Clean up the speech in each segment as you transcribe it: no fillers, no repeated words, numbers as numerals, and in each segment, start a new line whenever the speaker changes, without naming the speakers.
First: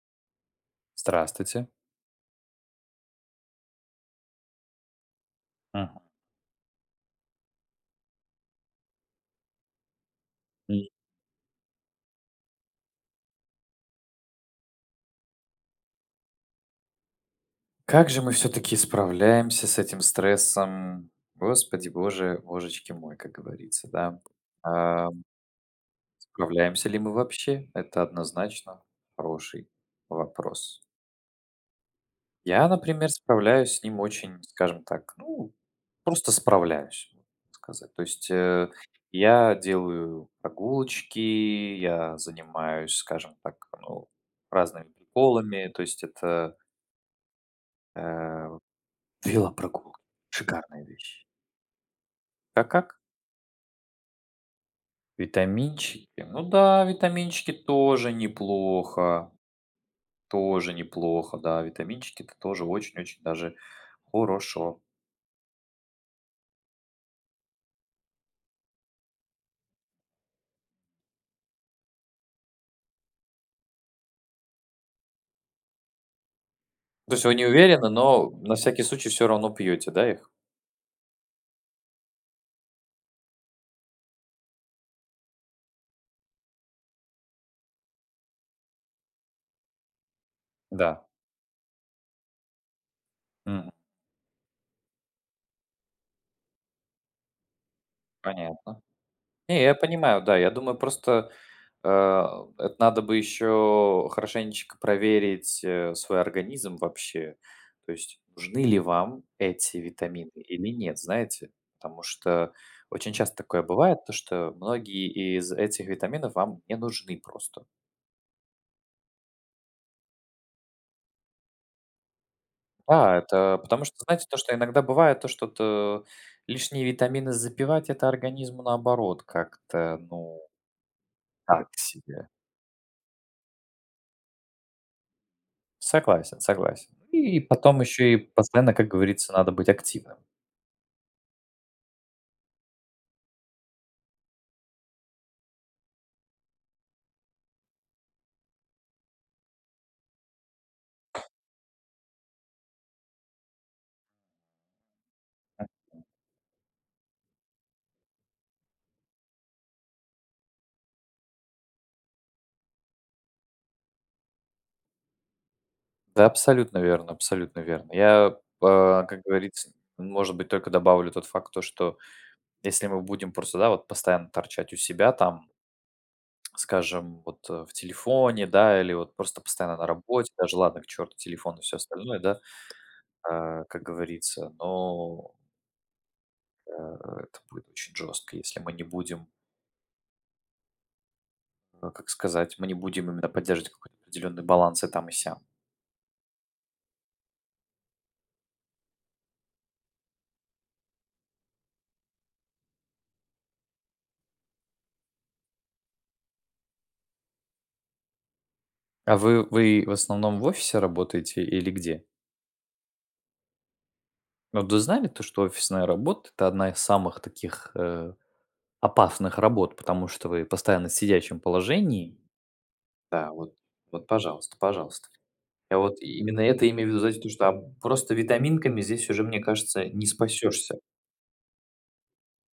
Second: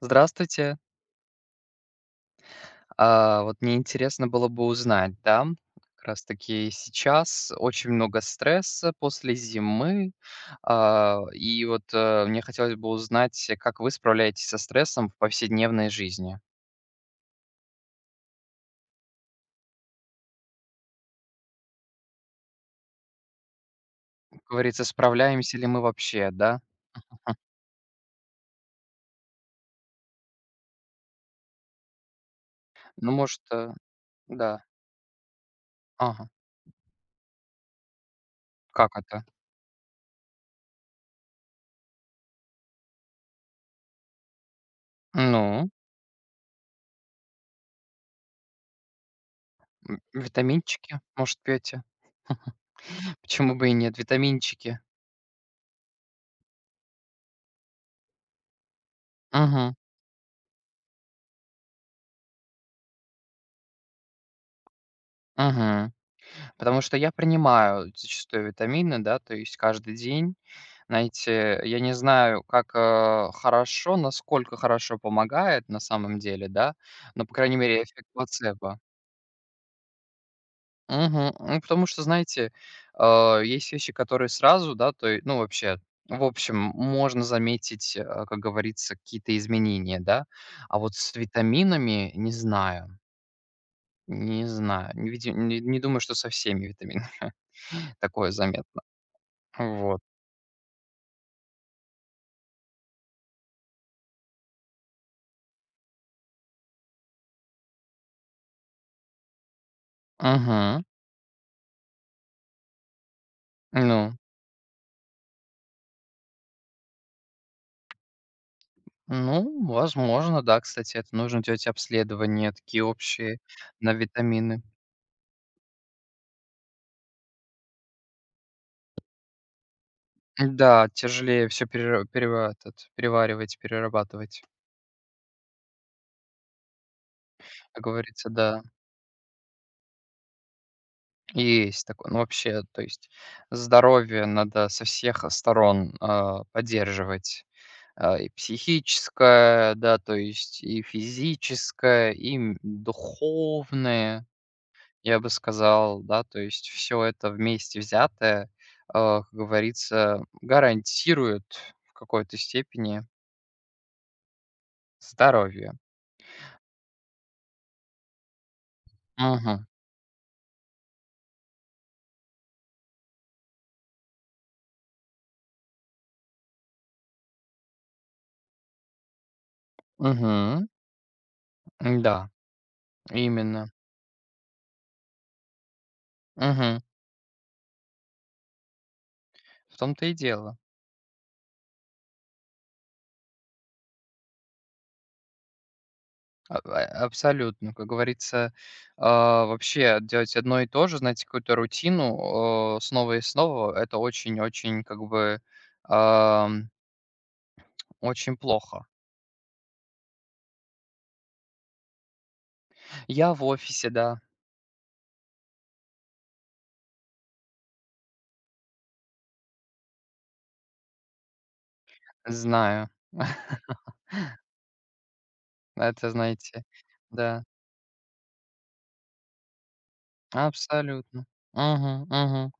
Здравствуйте.
Здравствуйте.
А, вот мне интересно было бы узнать, да,
Мгм.
как раз таки сейчас очень много стресса после зимы,
И
а, и вот, мне хотелось бы узнать, как вы справляетесь со стрессом в повседневной жизни?
как же мы все таки справляемся с этим стрессом? Господи боже, божечки мой, как говорится, да.
Как говорится,
Ам,
справляемся ли мы вообще, да?
Справляемся ли мы вообще? Это однозначно хороший вопрос. Я, например,
Ну, может,
справляюсь с ним очень,
да.
скажем так, ну,
Ага.
просто справляюсь, можно сказать. То есть,
Как это?
я делаю прогулочки, я занимаюсь, скажем так, ну, разными приколами.
Ну,
То есть это. э Велопрогулки. Шикарная
витаминчики,
вещь.
может, пьете?
Как-как?
Почему бы и нет, витаминчики?
Витаминчики. Ну да, витаминчики тоже неплохо.
Мгм.
Тоже неплохо, да. Витаминчики это тоже очень-очень даже хорошо.
Мгм. Потому что я принимаю зачастую витамины, да, то есть каждый день. Знаете, я не знаю, как хорошо, насколько хорошо помогает на самом деле, да,
То есть
но,
вы
по
не
крайней мере,
уверены,
эффект
но на
плацебо.
всякий случай все равно пьете, да, их?
Мгм. Ну, потому что, знаете, есть вещи, которые сразу, да, то есть, ну, вообще, в общем, можно заметить, как говорится, какие-то изменения, да, а вот
Да.
с витаминами не знаю,
Мгм.
не, думаю, что со всеми витаминами такое
Понятно.
заметно.
Не, я
Вот.
понимаю, да. Я думаю, просто. Это надо бы еще хорошенечко проверить, свой организм вообще. То есть нужны ли вам эти витамины или
Мгм.
нет, знаете. Потому что очень часто такое
Ну
бывает, то что многие из этих витаминов вам не нужны просто.
ну, возможно, да, кстати, это нужно делать обследования такие
Да,
общие
это потому
на
что, знаете, то, что
витамины.
иногда бывает, то, что т лишние витамины запивать — это организму, наоборот, как-то, ну,
Да, тяжелее все
так себе.
переваривать, перерабатывать,
Согласен, согласен. И потом
как
еще и
говорится, да.
постоянно, как говорится, надо быть активным.
Есть такое. Ну, вообще, то есть здоровье надо со всех сторон, а, поддерживать, а, и психическое, да, то есть и физическое, и духовное. Я бы сказал, да, то есть все это вместе взятое, а, как говорится, гарантирует в какой-то степени здоровье.
Да, абсолютно верно, абсолютно верно. Я, как
Мгм.
говорится, может быть, только добавлю тот факт, то, что если мы будем просто, да, вот постоянно торчать у себя там, скажем, вот в телефоне, да, или вот просто постоянно на работе, даже
Мгм.
ладно, к черту телефон и все остальное,
Да,
да,
именно.
как говорится, но
Мгм.
это будет очень жестко, если мы не будем,
В том-то и дело.
как сказать, мы не будем именно поддерживать какой-то определенный баланс и там и сям.
А абсолютно. Как говорится, а, вообще делать одно и то же, знаете, какую-то рутину, снова и снова — это очень-очень, как бы, ам, очень плохо.
А вы в основном в офисе работаете или где?
Я в офисе, да,
Ну, вы знали то, что офисная работа — это одна из самых таких, опасных работ, потому что вы постоянно в сидячем положении?
знаю.
Да, вот вот, пожалуйста, пожалуйста. Я вот
Это,
именно
знаете,
это имею в виду, знаете, то,
да,
что, просто витаминками здесь уже, мне кажется, не спасешься.
абсолютно. Мгм, мгм.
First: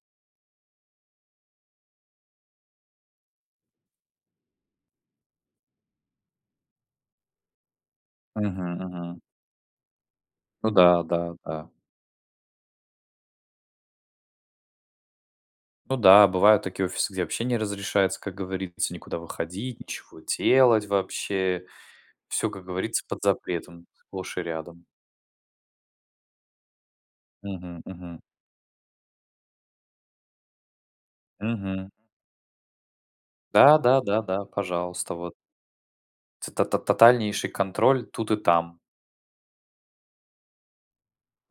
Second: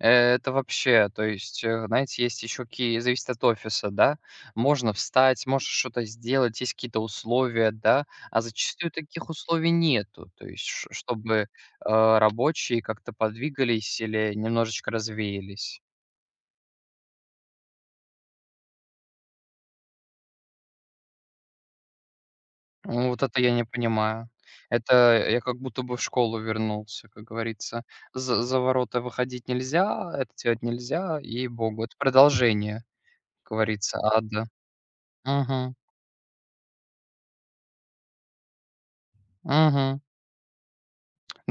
Э, это вообще, то есть, знаете, есть еще какие зависит от офиса, да. Можно встать, можно что-то сделать, есть какие-то условия, да, а
Мгм,
зачастую
мгм.
таких условий нету. То есть,
Ну
ш
да, да,
чтобы,
да.
рабочие как-то подвигались или немножечко развеялись.
Ну да, бывают такие офисы, где вообще не разрешается, как говорится, никуда выходить, ничего делать вообще. Все, как говорится,
Ну,
под
вот это я не
запретом
понимаю.
сплошь и рядом.
Это я как будто бы в школу вернулся, как
Мгм,
говорится.
мгм,
За ворота выходить нельзя, это делать нельзя, и богу.
мгм.
Это продолжение, как говорится,
Да-да-да-да,
ада.
пожалуйста, вот.
Угу,
Тотальнейший контроль тут и там.
угу,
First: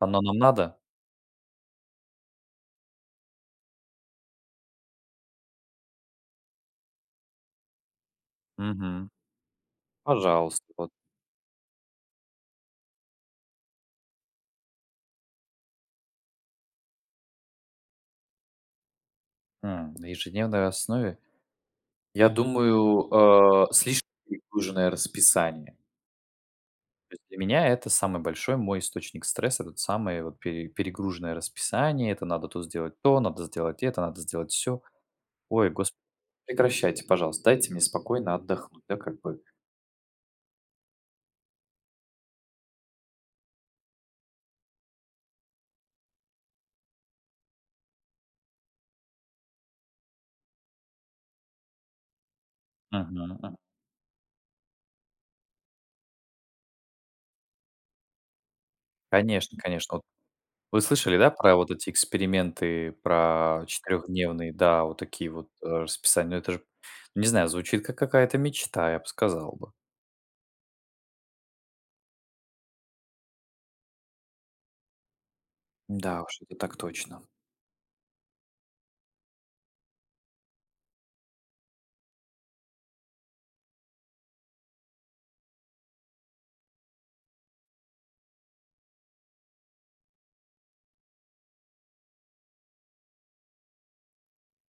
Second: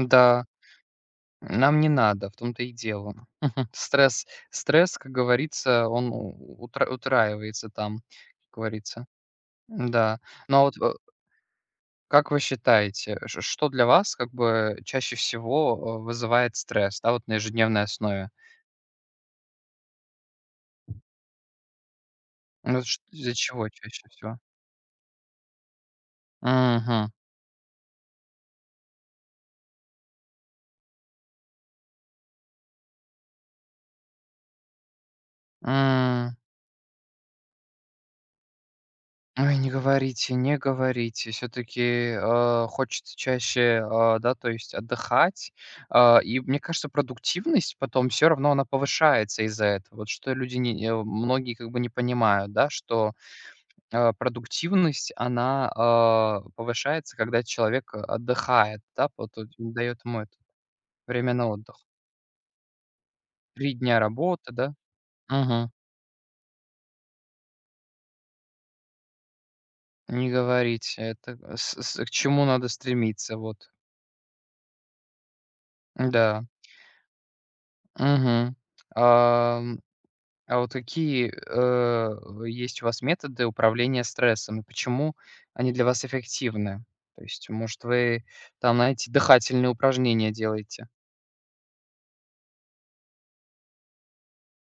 Оно нам надо?
нам не надо, в том-то и дело. Стресс, стресс, как говорится, он у утра утраивается там, как говорится.
Мгм.
Да. Но
Пожалуйста,
вот,
вот.
как вы считаете, ш что для вас как бы чаще всего, вызывает стресс, да, вот на ежедневной основе?
На ежедневной основе? Я
Ну, ш
думаю,
из-за чего
слишком
чаще всего?
перегруженное расписание.
Мгм.
То есть для меня это самый большой мой источник стресса, этот самый вот перегруженное расписание. Это надо то сделать то, надо сделать это, надо сделать все. Ой, господи, прекращайте, пожалуйста, дайте мне спокойно отдохнуть, да, как бы.
Ой, не говорите, не говорите. Все таки хочется чаще, а, да, то есть отдыхать. А, и мне кажется, продуктивность потом все равно она повышается из-за этого. Вот что люди не многие как бы не понимают, да, что,
Мгм, м.
а, продуктивность, она, а, повышается, когда человек отдыхает, да, вот,
Конечно, конечно.
дает ему это
Вы слышали, да,
время на
про вот
отдых.
эти эксперименты, про
3 дня работы,
четырехдневные,
да?
да, вот такие вот,
Мгм.
расписания? Ну, это же, не знаю, звучит как какая-то мечта, я бы сказал бы.
Не говорите, это с к чему надо стремиться, вот.
Да уж,
Да,
это так точно.
мгм. Ам, а вот какие, есть у вас методы управления стрессом и почему они для вас эффективны? То есть, может, вы там, знаете, дыхательные упражнения делаете?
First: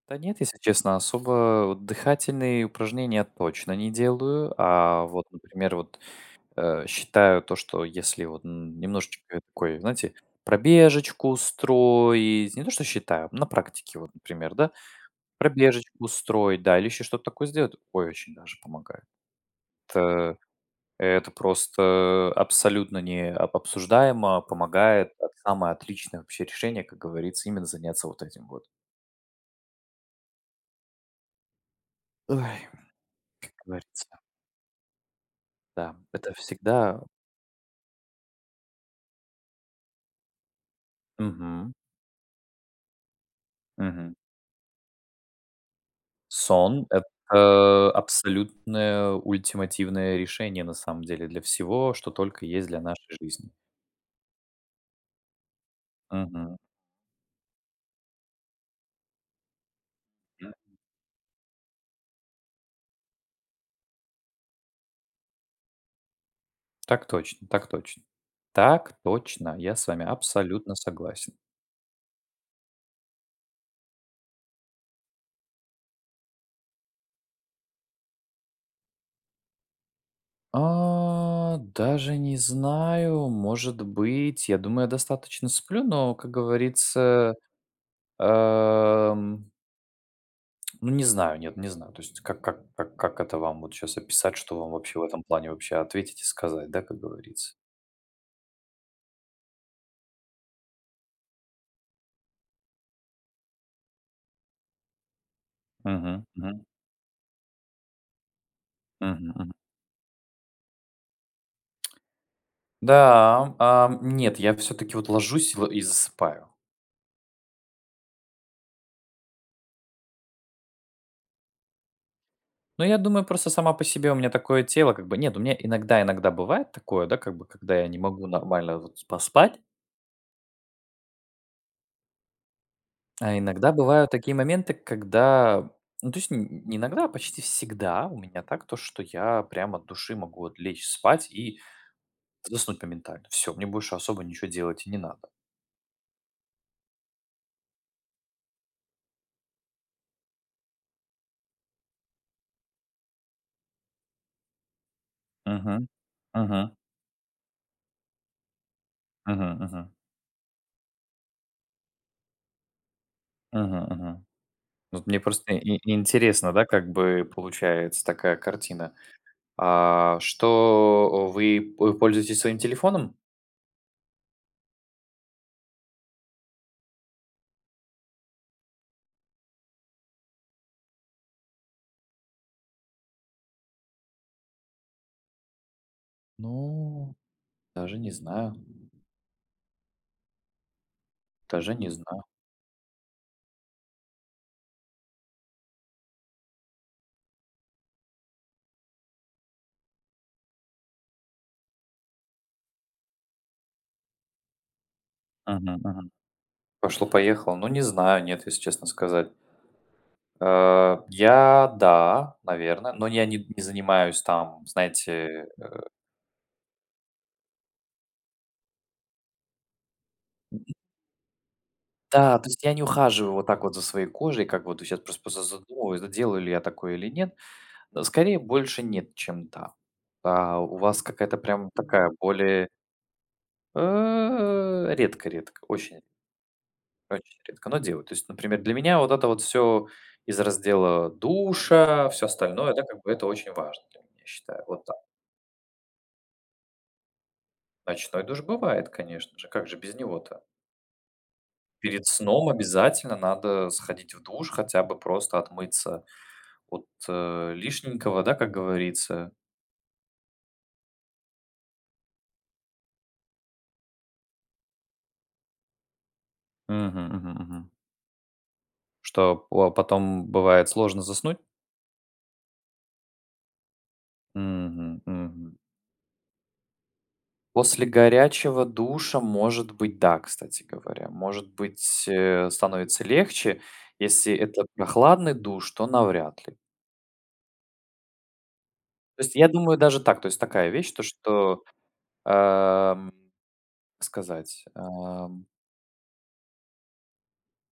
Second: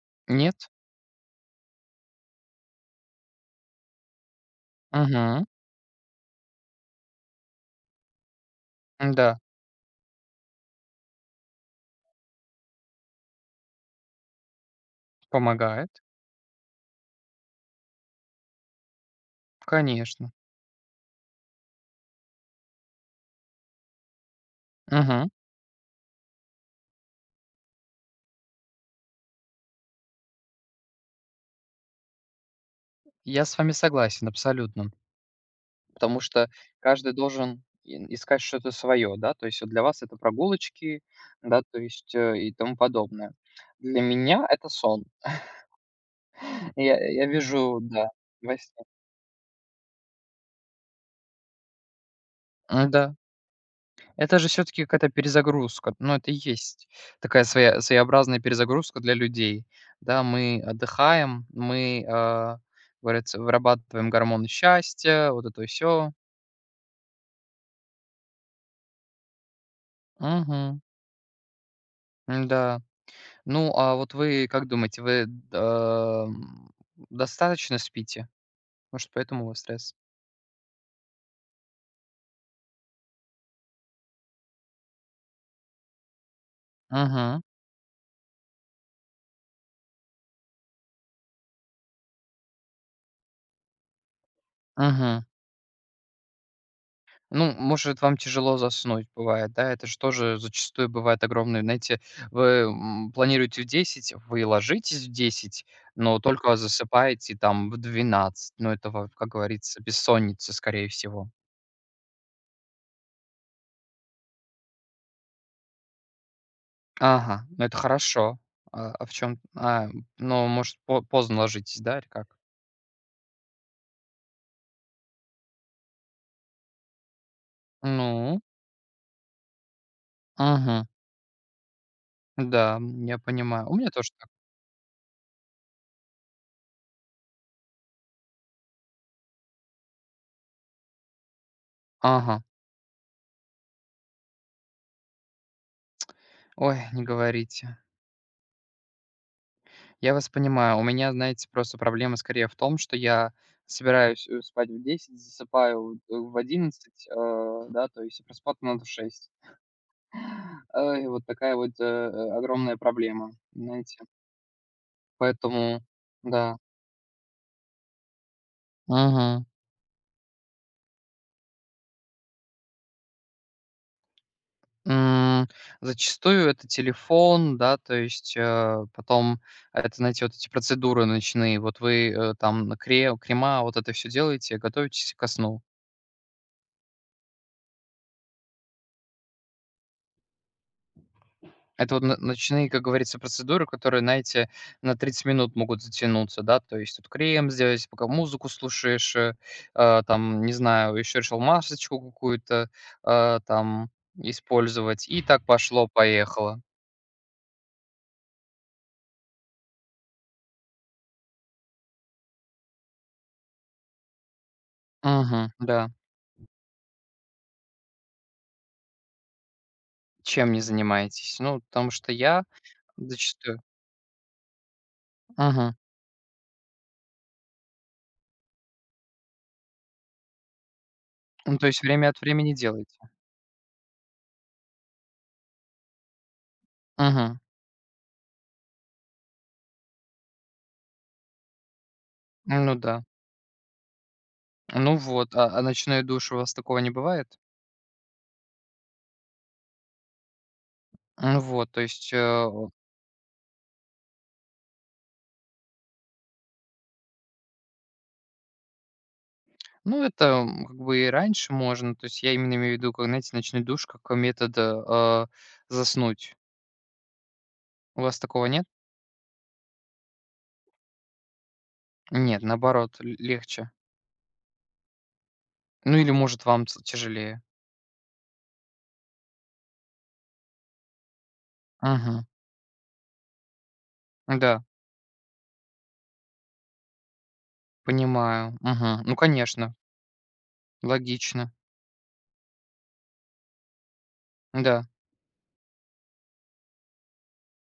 Да нет, если
Нет?
честно, особо вот дыхательные упражнения точно не делаю. А вот,
Угу.
например, вот, считаю то, что если вот,
Да,
немножечко такой, знаете, пробежечку устроить, не то что считаю, на практике вот, например, да,
помогает,
пробежечку устроить, да, или еще что-то такое сделать, ой, очень даже помогает.
конечно.
Э, Это просто абсолютно не об обсуждаемо, помогает.
Мгм.
Это самое отличное вообще решение, как говорится, именно заняться вот этим вот. Ой,
Я
как
с вами
говорится,
согласен абсолютно.
да,
Потому
это
что
всегда.
каждый должен и искать что-то свое, да. То есть вот для вас это прогулочки, да,
Мгм,
то есть, и тому подобное. Для
мгм.
меня это сон.
Сон —
Я вижу,
это
да, во сне.
абсолютное ультимативное решение, на самом деле, для всего, что только есть для
М-да.
нашей жизни.
Это же все таки какая-то перезагрузка. Ну, это и
Мгм,
есть такая своя своеобразная перезагрузка для людей. Да,
м.
мы отдыхаем, мы, говорится, вырабатываем гормоны счастья, вот это все.
Так точно, так точно. Так точно, я с вами абсолютно
Угу.
согласен.
Да. Ну, а вот вы как думаете, вы, достаточно спите? Может, поэтому у вас стресс?
Даже не знаю, может быть. Я думаю, я достаточно сплю, но, как говорится,
Мгм,
эм, ну, не знаю, нет, не знаю. То есть как это вам вот сейчас описать, что вам вообще в этом
мгм.
плане вообще ответить и сказать, да, как
Ну,
говорится?
может, вам тяжело заснуть бывает, да? Это же тоже зачастую бывает огромный, знаете, вы, планируете в 10, вы ложитесь в 10, но
Мгм,
только
мгм,
засыпаете там в 12. Ну, это, во как
мгм, мгм.
говорится, бессонница, скорее всего.
Да, нет, я все таки вот ложусь и засыпаю.
Ага, ну это хорошо. А в чем? А, ну, может, по поздно ложитесь, да, или как?
Но я думаю, просто сама по себе у меня такое тело как бы нет, у меня иногда бывает такое, да, как бы, когда я не могу
Ну,
нормально вот поспать.
мгм. Да, я
А
понимаю.
иногда
У меня тоже
бывают
так.
такие моменты, когда ну, то есть н не иногда, а почти всегда у меня так, то, что я прямо от души могу вот лечь спать и
Ага.
заснуть моментально. Все, мне больше особо ничего делать и не надо.
Ой, не говорите. Я вас понимаю. У меня, знаете, просто проблема скорее в том, что я собираюсь спать в 10, засыпаю
Мгм.
вот, в
Мгм.
11, да, то есть проспать надо в 6.
Мгм. Мгм.
И вот такая вот огромная проблема,
Мгм.
знаете.
Мгм. Вот мне просто и
Поэтому,
и интересно,
да.
да, как бы получается такая картина.
Мгм.
Что вы п пользуетесь своим телефоном?
М, зачастую это телефон, да, то есть, потом это, знаете, вот эти процедуры ночные. Вот вы, там на крема, вот это все делаете, готовитесь ко сну.
Ну, даже не знаю, даже не
Это вот н
знаю.
ночные, как говорится, процедуры, которые, знаете, на 30 минут могут затянуться, да. То есть тут крем сделать, пока музыку слушаешь, там, не знаю, еще решил масочку какую-то, там использовать. И так
Мгм. Мгм.
пошло-поехало.
Пошло-поехало. Ну, не знаю, нет, если честно сказать. Я да, наверное, но я не занимаюсь там, знаете.
Мгм, да. Чем не занимаетесь? Ну, потому что
Да,
я.
то есть я не ухаживаю вот
Зачастую.
так вот за своей кожей, как вот сейчас просто
Мгм.
задумываюсь, да, делаю ли я такое или нет. Скорее, больше нет, чем да. А у вас какая-то
Ну, то
прям
есть
такая
время от времени
более,
делаете.
редко-редко, очень
Мгм.
очень редко, но делаю. То есть, например, для меня вот это вот все из раздела душа, все остальное,
Ну
да, как
да.
бы это очень важно для меня, я считаю. Вот так.
Ну вот, а ночной душ у вас такого не бывает?
Ночной душ бывает, конечно же, как же без него-то?
Ну вот, то
Перед
есть,
сном обязательно надо сходить в душ, хотя бы просто отмыться от, лишненького, да, как говорится.
ну, это, как бы и раньше можно. То есть я именно имею в виду, как, знаете, ночной душ как метод, заснуть.
Мгм, мгм, мгм.
У вас такого нет?
Что по потом бывает сложно заснуть?
Нет, наоборот, л легче.
Мгм, мгм.
Ну или, может, вам ц тяжелее.
После горячего душа, может быть, да, кстати говоря. Может быть,
Мгм.
становится легче. Если
Да,
это прохладный душ, то навряд ли.
понимаю. Мгм. Ну,
То есть я
конечно,
думаю даже так, то есть такая вещь, то
логично.
что, эм, как сказать,
Да.
эм,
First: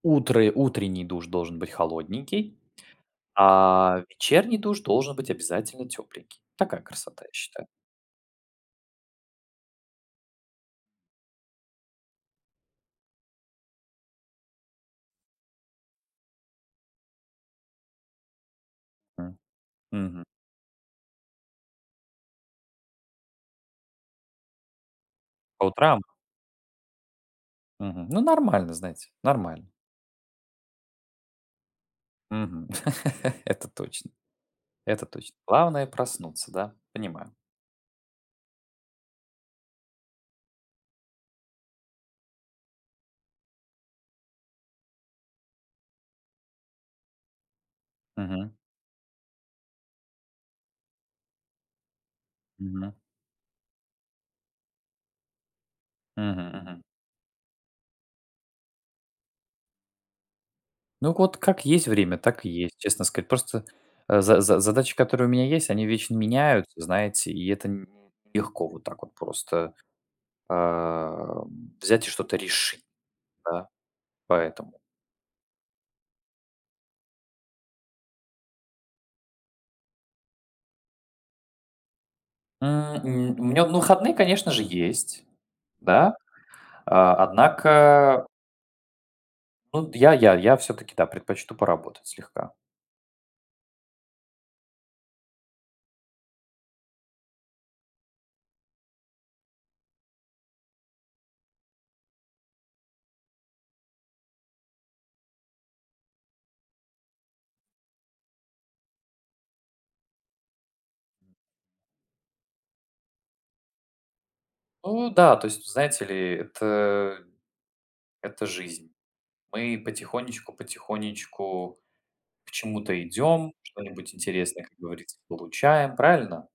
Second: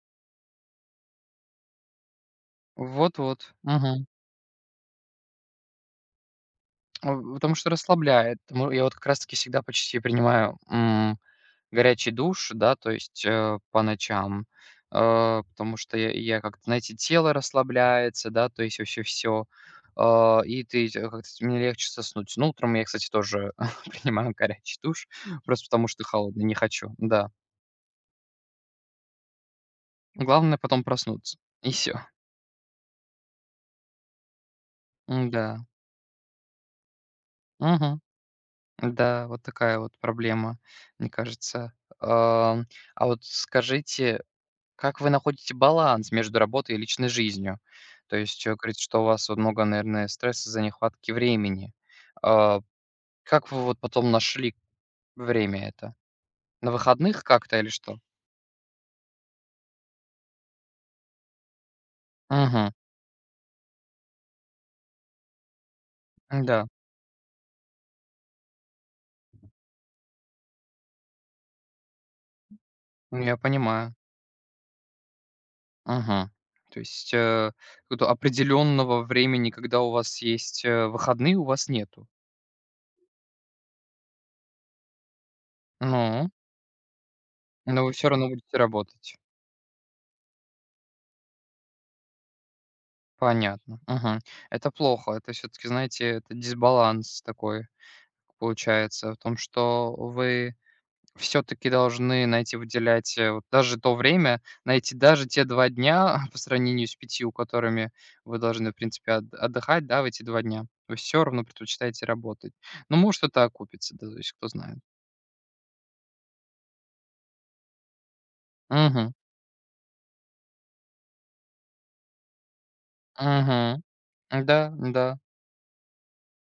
Утро утренний душ должен быть холодненький,
Вот-вот.
а
Мгм.
вечерний душ должен быть обязательно тепленький. Такая
А,
красота, я
потому
считаю.
что расслабляет. Мо я вот как раз таки всегда почти принимаю, горячий душ, да, то есть, по ночам, потому что я как-то, знаете, тело расслабляется, да, то есть вообще
М.
все.
Мгм.
И ты тя как-то мне легче заснуть. Ну, утром я, кстати, тоже принимаю горячий душ,
По
просто потому
утрам?
что холодный не хочу, да.
Мгм. Ну, нормально, знаете, нормально.
Главное потом проснуться, и все.
Мгм. Это точно, это точно.
М-да.
Главное проснуться, да? Понимаю.
Мгм. Да, вот такая вот проблема, мне кажется. Ам, а вот скажите. Как вы находите баланс между работой и личной жизнью? То есть,
Мгм.
говорите, что у вас вот много, наверное, стресса из-за нехватки времени. А,
Мгм.
как вы вот потом нашли время это?
Мгм.
На
Мгм.
выходных как-то или что?
Ну вот как есть время, так и
Мгм.
есть, честно сказать. Просто, за за задачи, которые у меня есть, они вечно
Да,
меняются, знаете, и это н нелегко вот так вот просто, взять и что-то решить.
я
Да,
понимаю.
поэтому.
Мгм. То есть, какого-то определенного времени, когда у вас есть, выходные, у вас нету.
М, у меня, ну, выходные, конечно же, есть, да,
Ну,
а,
но вы все
однако,
равно будете работать.
ну, я все таки да, предпочту поработать слегка.
Понятно. Мгм. Это плохо. Это все таки знаете, это дисбаланс такой. Получается, в том, что вы все-таки должны найти, выделять вот даже то время, найти даже те 2 дня по сравнению с 5, которыми вы должны, в принципе, отдыхать, да, в эти 2 дня. Вы все равно предпочитаете работать. Ну, может, это окупится, да, то есть кто знает.
Ну да, то есть, знаете ли, это жизнь.
Угу,
Мы потихонечку потихонечку к чему-то идем,
угу.
что-нибудь интересное,
Да,
как говорится,
да,
получаем, правильно?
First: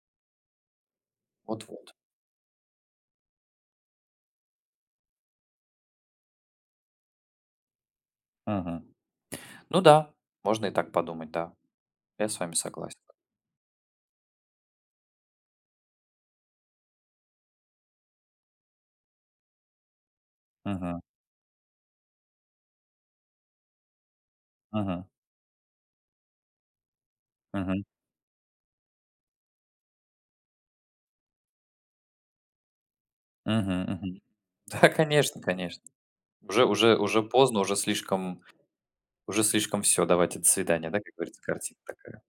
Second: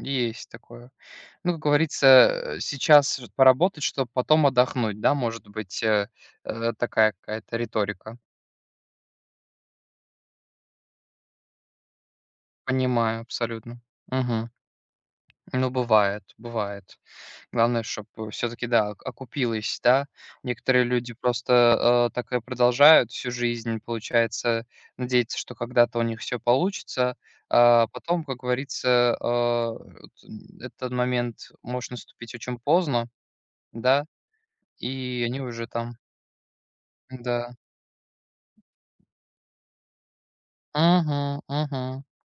есть такое. Ну, как
Вот-вот.
говорится, сейчас поработать, чтобы потом отдохнуть, да, может быть, такая какая-то риторика.
Мгм. Ну да, можно и так подумать, да. Я с вами согласен.
Понимаю абсолютно. Мгм. Ну, бывает, бывает. Главное, чтобы все-таки, да, окупилось, да. Некоторые
Мгм,
люди просто так и продолжают всю жизнь, получается,
мгм,
надеяться, что когда-то у них все получится,
мгм,
а потом, как говорится, вот, этот момент может наступить очень поздно,
мгм,
да,
мгм. Да,
и
конечно,
они уже
конечно.
там,
Уже
да,
поздно, уже слишком все, давайте до свидания, да, как
угу,
говорится, картина
угу,
такая.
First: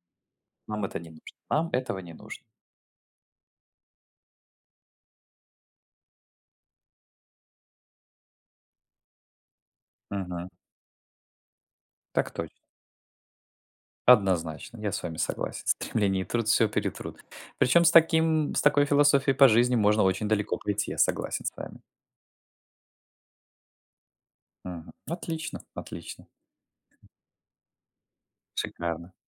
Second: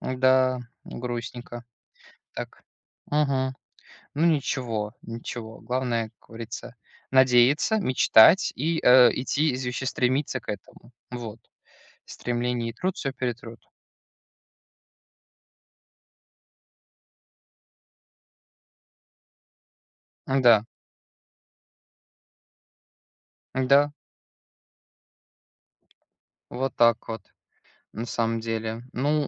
да,
Нам это не нужно,
грустненько,
нам этого не нужно.
так, угу. Ну ничего, ничего. Главное, как говорится, надеяться, мечтать и, идти, из стремиться
Мгм.
к этому. Вот.
Так точно.
Стремление и труд все перетрут.
Однозначно, я с вами согласен. Стремление и труд все перетрут. Причем с таким с такой философией по жизни можно очень далеко
Да,
пойти, я согласен с вами.
да,
Мгм. Отлично, отлично.
вот так вот, на самом деле.
Шикарно.
Ну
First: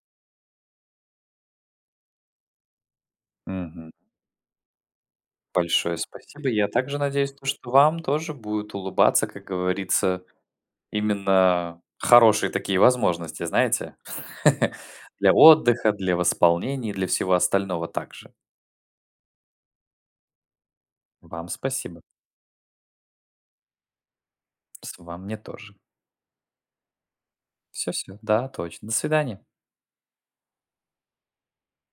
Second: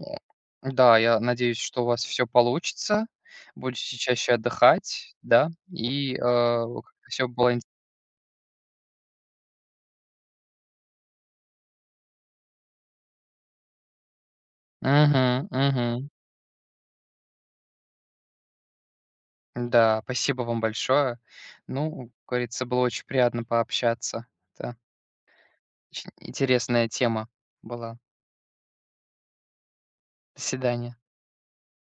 да, я надеюсь, что у вас все получится.
Мгм.
Будете чаще отдыхать, да,
Большое
и,
спасибо. Я также
все
надеюсь, то,
было
что
интересно.
вам тоже будет улыбаться, как говорится. Именно хорошие такие возможности, знаете,
Мгм,
для отдыха,
мгм.
для восполнений, для всего остального также.
Да, спасибо вам большое.
Вам спасибо.
Ну, как говорится, было очень приятно пообщаться. Да.
С вам мне тоже.
Очень интересная тема
Все
была.
все Да, точно. До свидания.
До свидания.